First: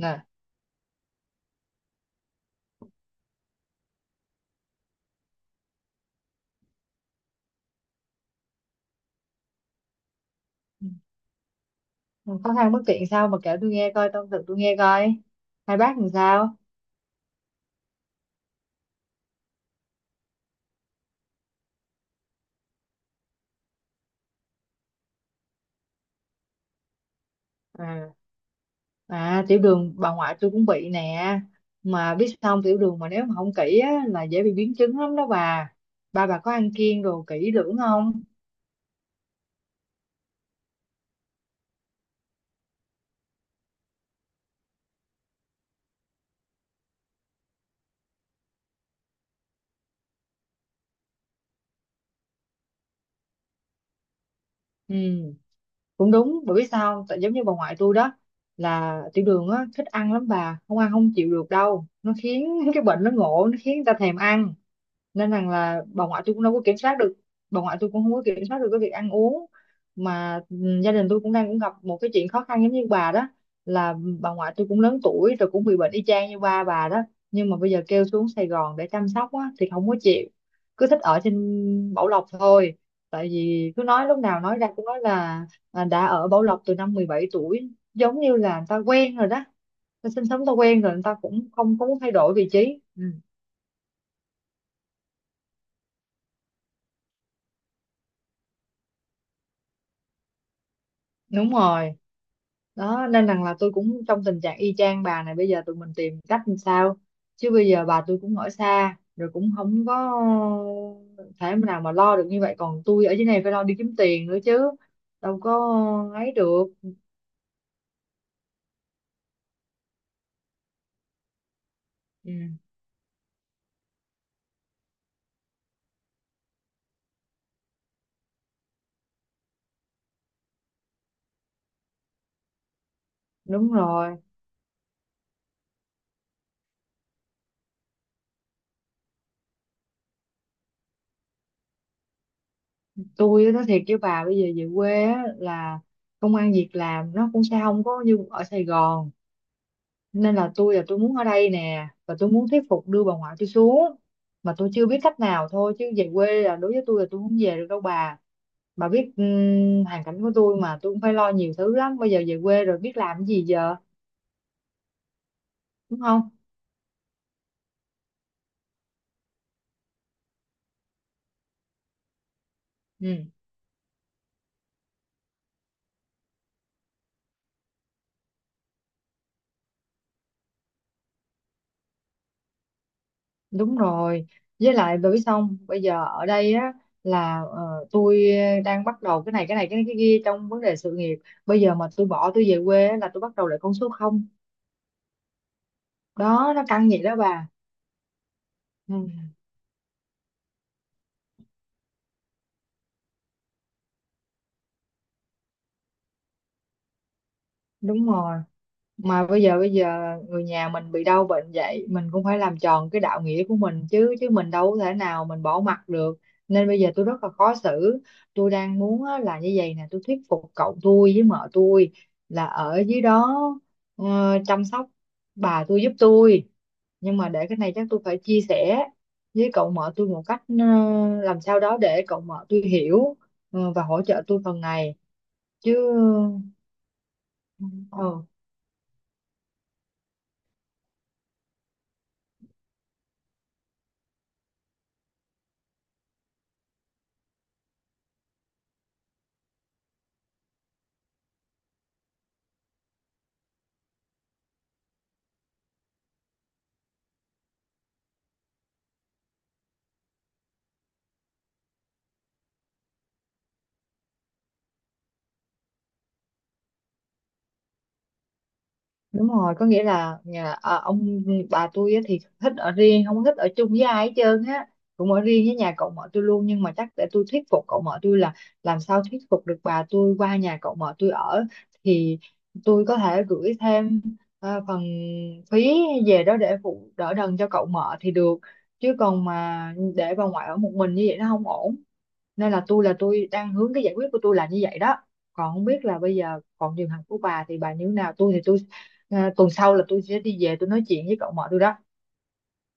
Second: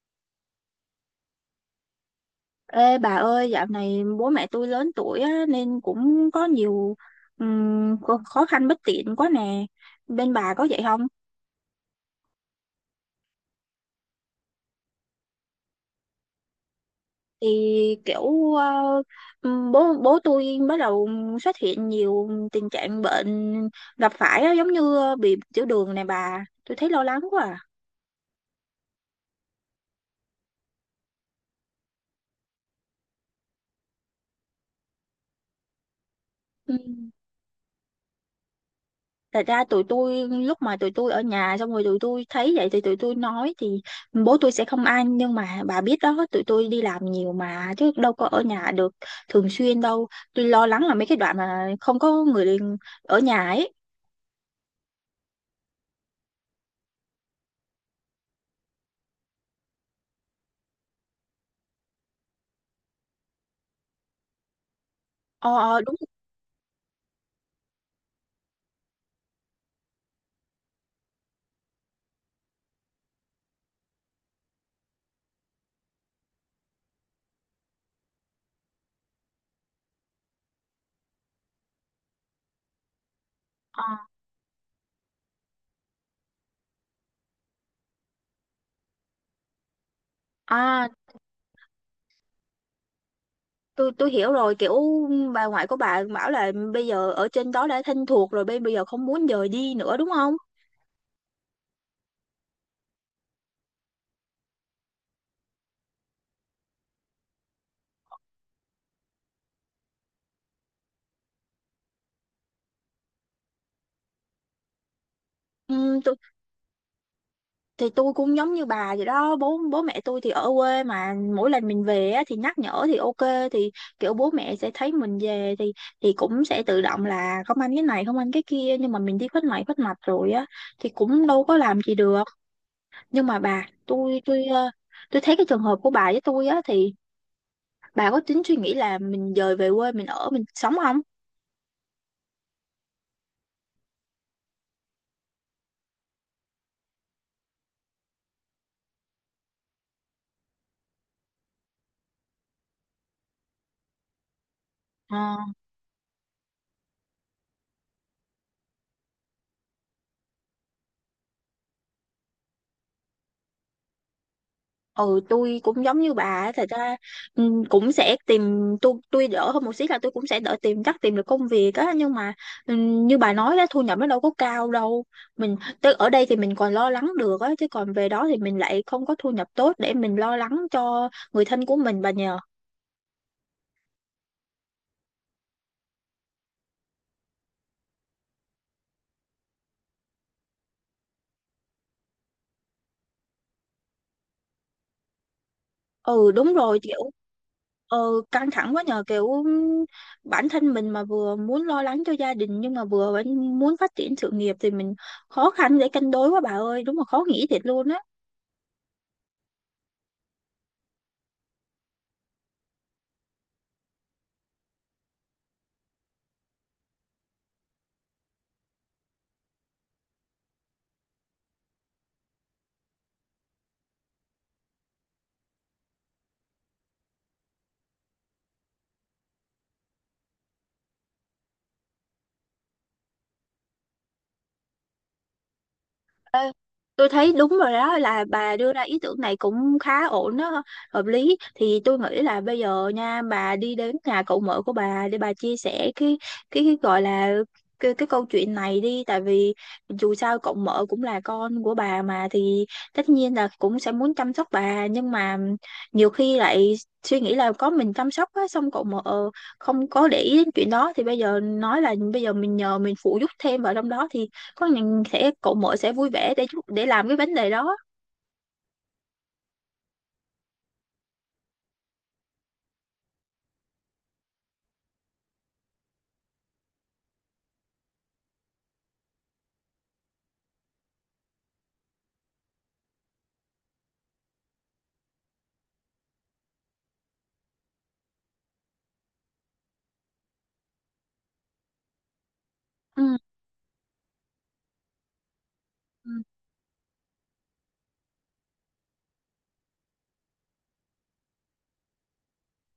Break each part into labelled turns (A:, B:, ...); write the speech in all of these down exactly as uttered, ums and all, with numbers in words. A: Nè,
B: Ê bà ơi, dạo này bố mẹ tôi lớn tuổi á, nên cũng có nhiều ừm, khó khó khăn bất tiện quá nè. Bên bà có vậy không?
A: khó khăn bất tiện sao mà kể tôi nghe coi, tâm sự tôi nghe coi, hai bác làm sao.
B: Thì kiểu ờ, ừm, bố bố tôi bắt đầu xuất hiện nhiều tình trạng bệnh gặp phải á, giống như bị tiểu đường nè bà. Tôi thấy lo lắng quá à.
A: À à tiểu đường bà ngoại tôi cũng bị nè. Mà biết xong, tiểu đường mà nếu mà không kỹ á, là dễ bị biến chứng lắm đó bà. Ba bà có ăn
B: Ừ,
A: kiêng đồ kỹ lưỡng không?
B: thật ra tụi tôi lúc mà tụi tôi ở nhà xong rồi tụi tôi thấy vậy thì tụi tôi nói thì bố tôi sẽ không ăn, nhưng mà bà biết đó, tụi tôi đi làm nhiều mà chứ đâu có ở nhà được thường xuyên đâu. Tôi lo lắng là mấy cái đoạn mà không có người ở nhà ấy.
A: Ừ, cũng đúng, bởi biết sao không? Tại giống như bà ngoại tôi đó, là tiểu đường á, thích ăn lắm, bà không ăn không chịu được đâu, nó khiến cái bệnh nó ngộ, nó khiến người ta thèm ăn, nên
B: ờ
A: rằng
B: ờ
A: là
B: đúng.
A: bà ngoại tôi cũng đâu có kiểm soát được. Bà ngoại tôi cũng không có kiểm soát được cái việc ăn uống mà. ừ, Gia đình tôi cũng đang cũng gặp một cái chuyện khó khăn giống như bà đó, là bà ngoại tôi cũng lớn tuổi rồi, cũng bị bệnh y chang như ba bà đó, nhưng mà bây giờ kêu xuống Sài Gòn để chăm sóc á thì không có chịu, cứ thích ở trên Bảo Lộc thôi. Tại vì cứ
B: ờ
A: nói, lúc nào nói ra cũng nói là à, đã ở Bảo Lộc từ năm mười bảy tuổi, giống như là người ta quen rồi đó, ta sinh sống ta quen
B: À,
A: rồi, người ta cũng không có muốn thay đổi vị trí. ừ,
B: tôi tôi hiểu rồi, kiểu bà ngoại của bà bảo là bây giờ ở trên đó đã thân thuộc rồi, bây bây giờ không muốn dời đi nữa đúng không?
A: Đúng rồi, đó nên rằng là tôi cũng trong tình trạng y chang bà. Này bây giờ tụi mình tìm cách làm sao, chứ bây giờ bà tôi cũng ở xa rồi, cũng không có thể nào mà lo được như vậy, còn tôi ở dưới này phải lo đi kiếm tiền nữa chứ, đâu có
B: Ừ,
A: ấy được.
B: thì tôi cũng giống như bà vậy đó, bố bố mẹ tôi thì ở quê, mà mỗi lần mình về á,
A: Ừ,
B: thì nhắc nhở thì ok, thì kiểu bố mẹ sẽ thấy mình về thì thì cũng sẽ tự động là không ăn cái này không ăn cái kia, nhưng mà mình đi khuất này khuất mặt rồi á thì cũng đâu có làm gì được. Nhưng mà bà
A: đúng rồi.
B: tôi, tôi ờ, tôi thấy cái trường hợp của bà với tôi á thì bà có tính suy nghĩ là mình dời về quê mình ở mình sống
A: Tôi á, nói thiệt với bà, bây giờ về quê á, là công ăn việc làm nó cũng sẽ không có như ở Sài Gòn, nên là tôi là tôi muốn ở đây nè, và tôi muốn thuyết phục đưa bà ngoại tôi xuống, mà tôi chưa biết cách nào
B: không?
A: thôi, chứ về quê là đối với tôi là tôi không về được đâu bà. Bà biết ừm, hoàn cảnh của tôi mà, tôi cũng phải lo nhiều thứ lắm, bây giờ về quê rồi biết làm cái gì giờ,
B: Ừ, tôi cũng giống
A: đúng
B: như bà
A: không?
B: á, thật ra ừ, cũng sẽ tìm. Tôi tôi đỡ hơn một xí là tôi cũng sẽ đỡ tìm, chắc tìm được công việc á, nhưng mà ừ,
A: Ừ,
B: như bà nói đó, thu nhập nó đâu có cao đâu. Mình tới ở đây thì mình còn lo lắng được á, chứ còn về đó thì mình lại không có thu nhập tốt để mình lo lắng cho người thân của mình bà nhờ.
A: đúng rồi. Với lại bởi vì xong bây giờ ở đây á, là ờ, tôi đang bắt đầu cái này cái này cái cái kia trong vấn đề sự nghiệp. Bây giờ mà tôi bỏ tôi về quê á, là tôi bắt đầu lại con số không.
B: Ừ,
A: Đó,
B: đúng
A: nó
B: rồi,
A: căng vậy
B: kiểu
A: đó bà.
B: ừ, căng thẳng quá
A: Ừ,
B: nhờ, kiểu ừm, bản thân mình mà vừa muốn lo lắng cho gia đình nhưng mà vừa vẫn muốn phát triển sự nghiệp, thì mình khó khăn để cân đối quá bà ơi, đúng là khó nghĩ thiệt luôn á.
A: đúng rồi. Mà bây giờ bây giờ người nhà mình bị đau bệnh vậy, mình cũng phải làm tròn cái đạo nghĩa của mình chứ, chứ mình đâu có thể nào mình bỏ mặc được. Nên bây giờ tôi rất là khó xử. Tôi đang muốn á, là như vậy nè, tôi thuyết phục cậu tôi với mợ tôi là ở dưới đó ờ, chăm sóc bà tôi giúp tôi. Nhưng mà để cái này chắc tôi phải chia sẻ với cậu mợ tôi một cách ờ, làm sao đó để cậu mợ tôi hiểu ờ, và hỗ trợ tôi phần này chứ.
B: Ê, tôi thấy đúng rồi đó,
A: ờ,
B: là bà đưa ra ý tưởng này cũng khá ổn đó, hợp lý. Thì tôi nghĩ là bây giờ nha, bà đi đến nhà cậu mợ của bà để bà chia sẻ cái cái, cái gọi là cái, cái câu chuyện này đi. Tại vì dù sao cậu mợ cũng là con của bà mà, thì tất nhiên là cũng sẽ muốn chăm sóc bà, nhưng mà nhiều khi lại suy nghĩ là có mình chăm sóc á, xong cậu mợ không có để ý đến chuyện đó, thì bây giờ nói là bây giờ mình nhờ mình phụ giúp thêm vào trong đó thì có những sẽ cậu mỗi sẽ vui vẻ để giúp- để làm cái vấn đề đó.
A: Đúng rồi, có nghĩa là nhà à, ông bà tôi á thì thích ở riêng, không thích ở chung với ai hết trơn á, cũng ở riêng với nhà cậu mợ tôi luôn. Nhưng mà chắc để tôi thuyết phục cậu mợ tôi là làm sao thuyết phục được bà tôi qua nhà cậu mợ tôi ở, thì tôi có thể gửi thêm ờ, phần phí về đó để phụ đỡ đần cho cậu mợ thì được, chứ còn mà để bà ngoại ở một mình như vậy nó không ổn. Nên là tôi là
B: Ừ.
A: tôi đang hướng cái giải quyết của tôi là như vậy đó. Còn không biết là bây
B: Ừ.
A: giờ còn trường hợp của bà thì bà như thế nào, tôi thì tôi à, tuần sau là tôi sẽ đi về tôi nói chuyện với cậu mợ tôi đó.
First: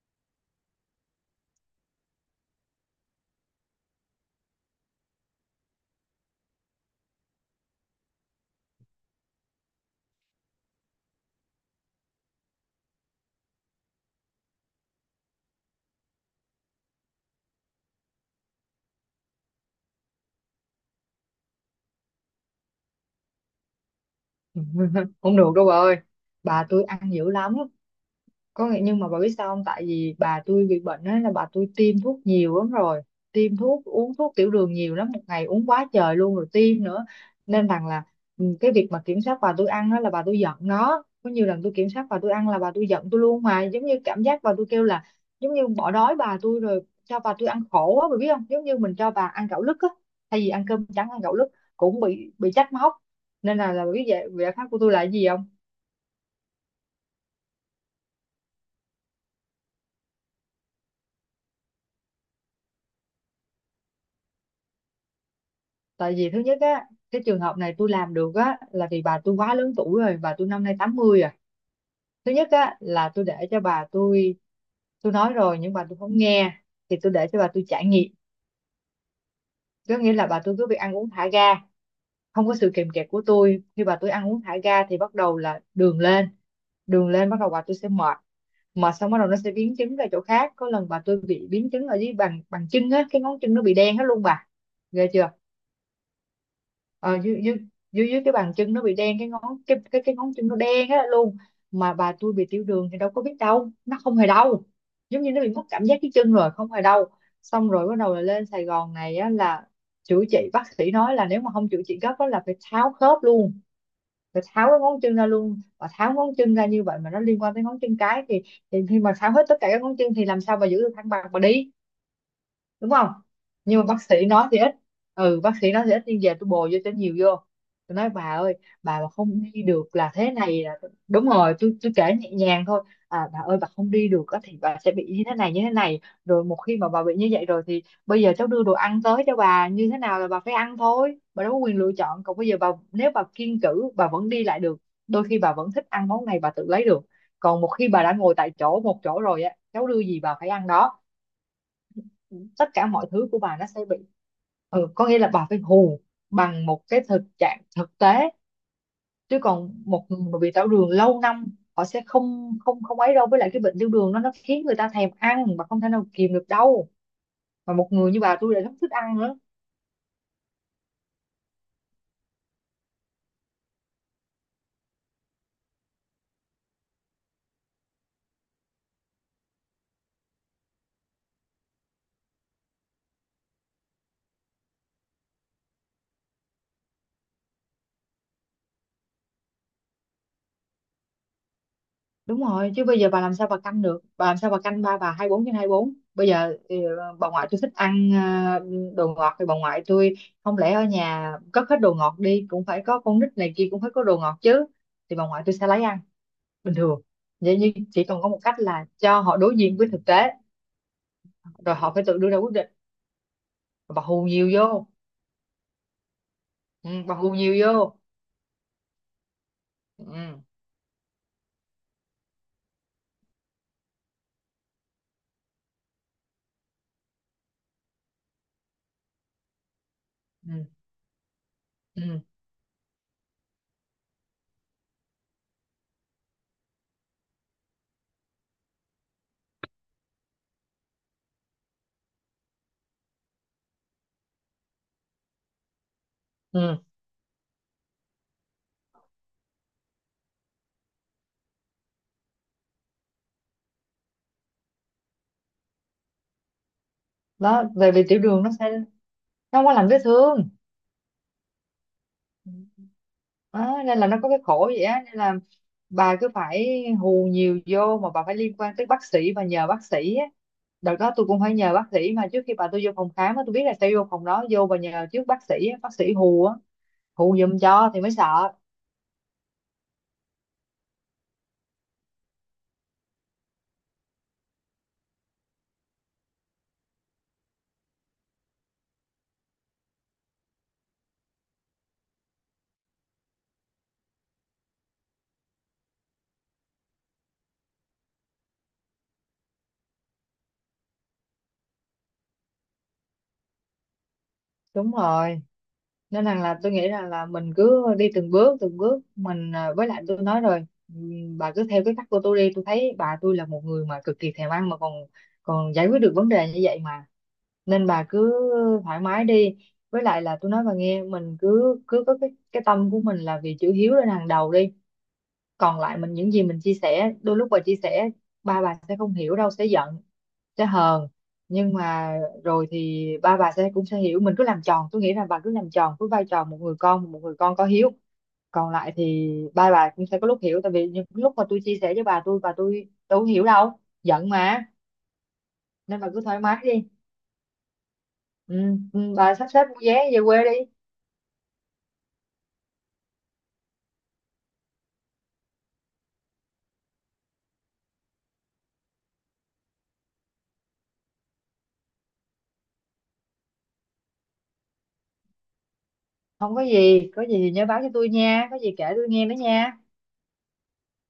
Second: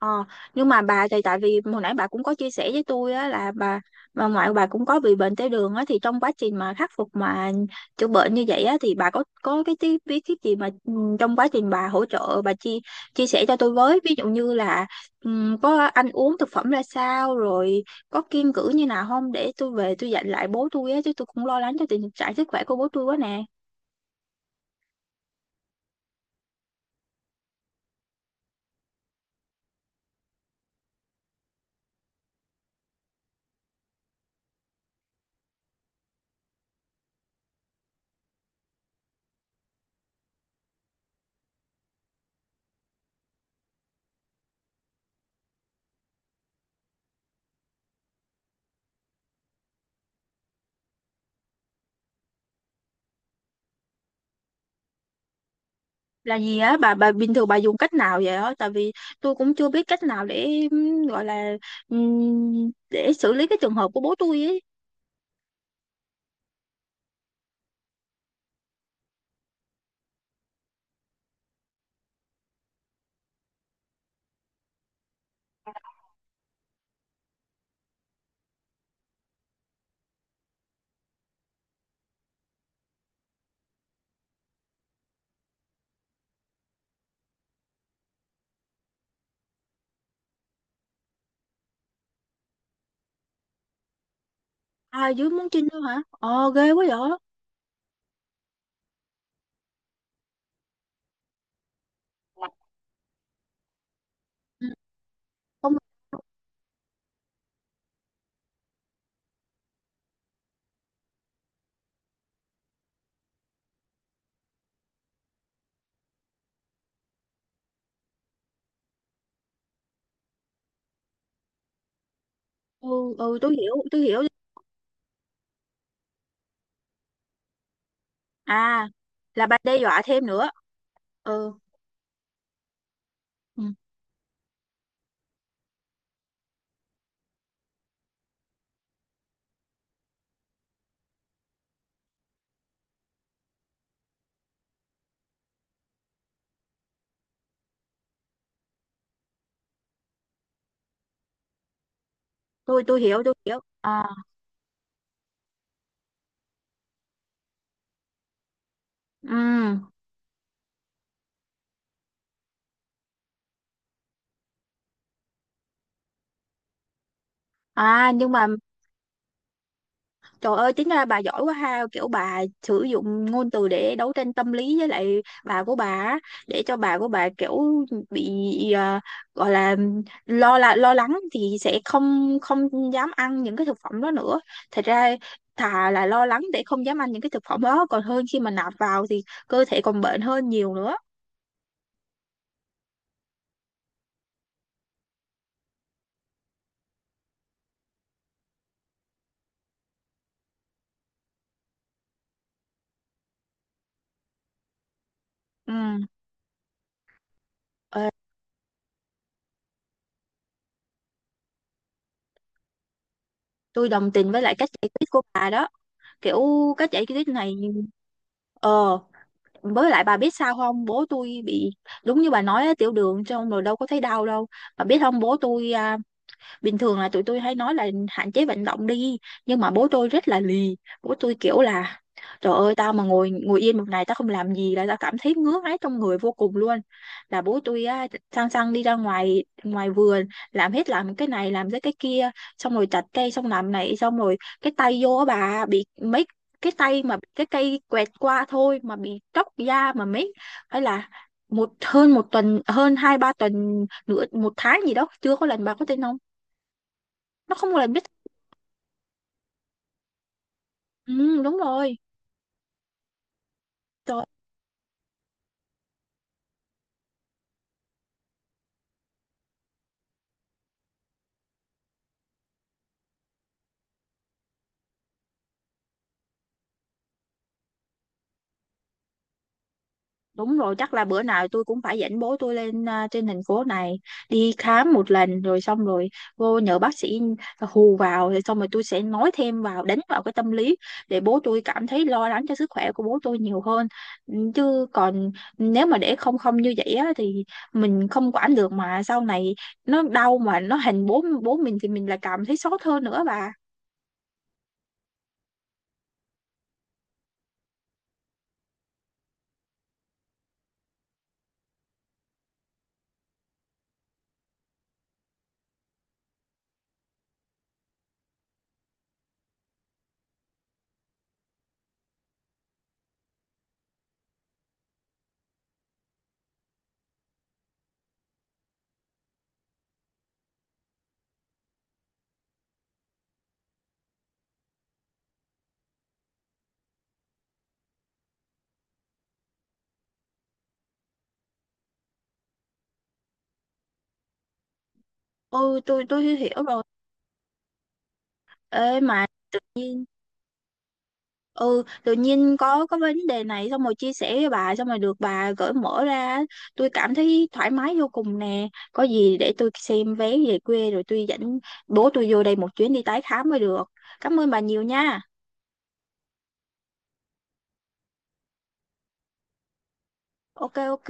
B: Ờ, nhưng mà bà thì tại vì hồi nãy bà cũng có chia sẻ với tôi á là bà bà ngoại của bà cũng có bị bệnh tiểu đường á, thì trong quá trình mà khắc phục mà chữa bệnh như vậy á thì bà có có cái tí bí kíp gì mà ừ, trong quá trình bà hỗ trợ, bà chia chia sẻ cho tôi với. Ví dụ như là ừ, có ăn uống thực phẩm ra sao rồi có kiêng cữ như nào không, để tôi về tôi dặn lại bố tôi á, chứ tôi cũng lo lắng cho tình trạng sức khỏe của bố tôi quá nè.
A: Không được đâu bà ơi, bà tôi ăn dữ lắm. Có nghĩa, nhưng mà bà biết sao không, tại vì bà tôi bị bệnh á, là bà tôi tiêm thuốc nhiều lắm rồi, tiêm thuốc uống thuốc tiểu đường nhiều lắm, một ngày uống quá trời luôn rồi tiêm nữa, nên rằng là ừ, cái việc mà kiểm soát bà tôi ăn á là bà tôi giận. Nó có nhiều lần tôi kiểm soát bà tôi ăn là bà tôi giận tôi luôn, mà giống như cảm giác bà tôi kêu là giống như bỏ đói bà tôi rồi cho bà tôi ăn khổ á, bà biết không, giống như mình cho bà ăn gạo lứt á, thay vì ăn cơm trắng ăn gạo lứt, cũng bị bị trách móc. Nên là là bà biết vậy, giải pháp của tôi là cái gì không?
B: Là gì á bà bà bình thường bà dùng cách nào vậy á? Tại vì tôi cũng chưa biết cách nào để ừm, gọi là ừm, để xử lý cái trường hợp của bố tôi ấy.
A: Tại vì thứ nhất á, cái trường hợp này tôi làm được á là vì bà tôi quá lớn tuổi rồi, bà tôi năm nay tám mươi. À thứ nhất á là tôi để cho bà tôi tôi nói rồi nhưng bà tôi không nghe, thì tôi để cho bà tôi trải nghiệm. Có nghĩa là bà tôi cứ việc ăn uống thả ga, không có sự kìm kẹp của tôi. Khi bà tôi ăn uống thả ga thì bắt đầu là đường lên, đường lên bắt đầu bà tôi sẽ mệt, mệt xong bắt đầu nó sẽ biến chứng ra chỗ khác. Có lần bà tôi bị biến chứng ở dưới bàn bàn chân á, cái ngón chân nó bị đen hết luôn bà. Ghê
B: À dưới
A: chưa?
B: muốn chinh nữa hả? Ờ ghê quá vậy.
A: Ờ, dưới, dưới, dưới dưới cái bàn chân nó bị đen cái ngón, cái cái cái ngón chân nó đen á luôn. Mà bà tôi bị tiểu đường thì đâu có biết đâu, nó không hề đau,
B: Ừ.
A: giống như nó bị mất
B: Không.
A: cảm giác cái chân rồi, không hề đau. Xong rồi bắt đầu là lên Sài Gòn này á, là chữa trị. Bác sĩ nói là nếu mà không chữa trị gấp á là phải tháo khớp luôn, phải tháo cái ngón chân ra luôn. Và tháo ngón chân ra như vậy mà nó liên quan tới ngón chân cái, thì, thì khi mà tháo hết tất cả các ngón chân thì làm sao mà giữ được thăng bằng mà đi, đúng không?
B: Ừ. Ừ, tôi hiểu
A: Nhưng mà
B: tôi
A: bác
B: hiểu.
A: sĩ nói thì ít, ừ, bác sĩ nói thì ít nhưng về tôi bồi vô cho nhiều vô. Tôi nói bà ơi,
B: À,
A: bà mà không
B: là bà
A: đi
B: đe
A: được
B: dọa
A: là
B: thêm
A: thế
B: nữa.
A: này là, đúng
B: Ừ.
A: rồi, tôi tôi kể nhẹ nhàng thôi. À bà ơi,
B: Ừ,
A: bà không đi được á thì bà sẽ bị như thế này như thế này, rồi một khi mà bà bị như vậy rồi thì bây giờ cháu đưa đồ ăn tới cho bà như thế nào là bà phải ăn thôi, bà đâu có quyền lựa chọn. Còn bây giờ bà, nếu bà kiêng cữ bà vẫn đi lại được, đôi khi bà vẫn thích ăn món này bà tự lấy được, còn một khi bà đã ngồi tại chỗ một chỗ rồi á, cháu đưa gì bà phải ăn đó, tất
B: tôi
A: cả
B: tôi
A: mọi
B: hiểu
A: thứ
B: tôi
A: của bà
B: hiểu.
A: nó sẽ bị.
B: À.
A: Ừ, có nghĩa là bà phải hù bằng một cái thực trạng thực tế, chứ còn
B: Ừ.
A: một người mà bị tiểu đường lâu năm họ sẽ không không không ấy đâu. Với lại cái bệnh tiểu đường nó nó khiến người ta thèm ăn mà không thể nào kìm được đâu, mà một
B: À,
A: người như
B: nhưng
A: bà
B: mà
A: tôi lại rất thích ăn nữa.
B: trời ơi, tính ra bà giỏi quá ha, kiểu bà sử dụng ngôn từ để đấu tranh tâm lý với lại bà của bà á, để cho bà của bà kiểu bị à, gọi là lo, là lo lắng, thì sẽ không không dám ăn những cái thực phẩm đó nữa. Thật ra thà là lo lắng để không dám ăn những cái thực phẩm đó, còn hơn khi mà nạp vào thì cơ thể còn bệnh hơn nhiều nữa.
A: Đúng rồi, chứ bây giờ bà làm sao bà canh được, bà làm sao bà canh ba bà hai bốn trên hai bốn? Bây giờ ừ, bà ngoại tôi thích ăn ờ, đồ ngọt, thì bà ngoại tôi, không lẽ ở nhà cất hết đồ ngọt đi, cũng phải có con nít này kia, cũng phải có đồ ngọt chứ, thì bà ngoại tôi sẽ
B: Ừ.
A: lấy ăn bình thường vậy. Nhưng chỉ
B: ờ,
A: cần có một cách là cho họ đối diện với thực tế, rồi họ phải tự đưa ra quyết định,
B: tôi
A: và
B: đồng
A: hù
B: tình với
A: nhiều
B: lại cách
A: vô.
B: giải quyết của bà đó. Kiểu
A: Ừ,
B: cách giải
A: và
B: quyết
A: hù
B: này
A: nhiều vô.
B: ờ, với lại bà biết
A: Ừ,
B: sao không, bố tôi bị đúng như bà nói á, tiểu đường trong rồi đâu có thấy đau đâu. Bà biết không, bố tôi à, bình thường là tụi tôi hay nói là hạn chế vận động đi, nhưng mà bố tôi rất là
A: ừ,
B: lì. Bố tôi kiểu là
A: ừ,
B: trời ơi, tao mà ngồi ngồi yên một ngày tao không làm gì là tao cảm thấy ngứa ngáy trong người vô cùng luôn. Là bố tôi á, sang sang đi ra ngoài ngoài vườn, làm hết, làm cái này làm cái cái kia, xong rồi chặt cây, xong làm này, xong rồi cái tay vô á bà, bị mấy cái
A: ừ.
B: tay mà cái cây quẹt qua thôi mà bị tróc da mà mấy, hay là một hơn một tuần, hơn hai ba tuần, nửa một tháng gì đó chưa có lần bà có thể nấu. Nó
A: Đó,
B: không là
A: về
B: biết.
A: vì tiểu đường nó sẽ nó không có lành vết thương.
B: Ừ, đúng rồi.
A: Đó, nên là nó
B: Trời,
A: có cái khổ vậy á, nên là bà cứ phải hù nhiều vô, mà bà phải liên quan tới bác sĩ và nhờ bác sĩ á. Đợt đó tôi cũng phải nhờ bác sĩ, mà trước khi bà tôi vô phòng khám á, tôi biết là sẽ vô phòng đó, vô và nhờ trước bác sĩ á, bác sĩ hù á, hù giùm cho thì mới sợ.
B: đúng rồi, chắc là bữa nào tôi cũng phải dẫn bố tôi lên à, trên thành phố này đi khám một lần, rồi xong rồi vô nhờ bác sĩ hù vào, rồi xong rồi tôi sẽ nói thêm vào, đánh vào cái tâm lý để bố tôi cảm thấy lo lắng cho sức khỏe của bố tôi nhiều hơn. Ừ, chứ còn nếu mà để không không như vậy á, thì mình không quản được, mà sau này nó đau mà nó hành bố bố mình thì mình lại cảm thấy xót hơn nữa bà.
A: Đúng rồi, nên rằng là tôi nghĩ rằng là mình cứ đi từng bước từng bước mình, à, với lại tôi nói rồi, ừm, bà cứ theo cái cách của tôi đi. Tôi thấy bà tôi là một người mà cực kỳ thèm ăn mà còn còn giải quyết được vấn đề như vậy mà, nên bà cứ thoải mái đi. Với lại là tôi nói bà nghe, mình cứ cứ có cái cái tâm của mình là vì chữ hiếu lên hàng đầu đi. Còn lại mình, những gì mình chia sẻ đôi lúc, bà chia sẻ ba bà sẽ không hiểu đâu, sẽ giận, sẽ hờn, nhưng mà rồi thì ba bà sẽ cũng sẽ hiểu. Mình cứ làm tròn, tôi nghĩ là bà cứ làm tròn với vai trò một người con, một người con có hiếu. Còn lại thì ba bà cũng sẽ có lúc hiểu, tại vì những lúc mà tôi chia sẻ với bà tôi, bà tôi tôi không hiểu đâu, giận mà,
B: Ừ,
A: nên
B: tôi
A: bà cứ
B: tôi
A: thoải mái
B: hiểu
A: đi.
B: rồi.
A: Ừ,
B: Ê
A: ừ,
B: mà
A: bà sắp xếp mua vé về quê đi.
B: ừ, tự nhiên có có vấn đề này, xong rồi chia sẻ với bà, xong rồi được bà gởi mở ra, tôi cảm thấy thoải mái vô cùng nè. Có gì để tôi xem vé về quê rồi tôi dẫn bố tôi vô đây một chuyến đi tái khám mới được. Cảm ơn bà nhiều nha.
A: Không có gì, có gì thì nhớ báo cho tôi nha, có gì kể tôi nghe nữa nha.
B: Ok ok.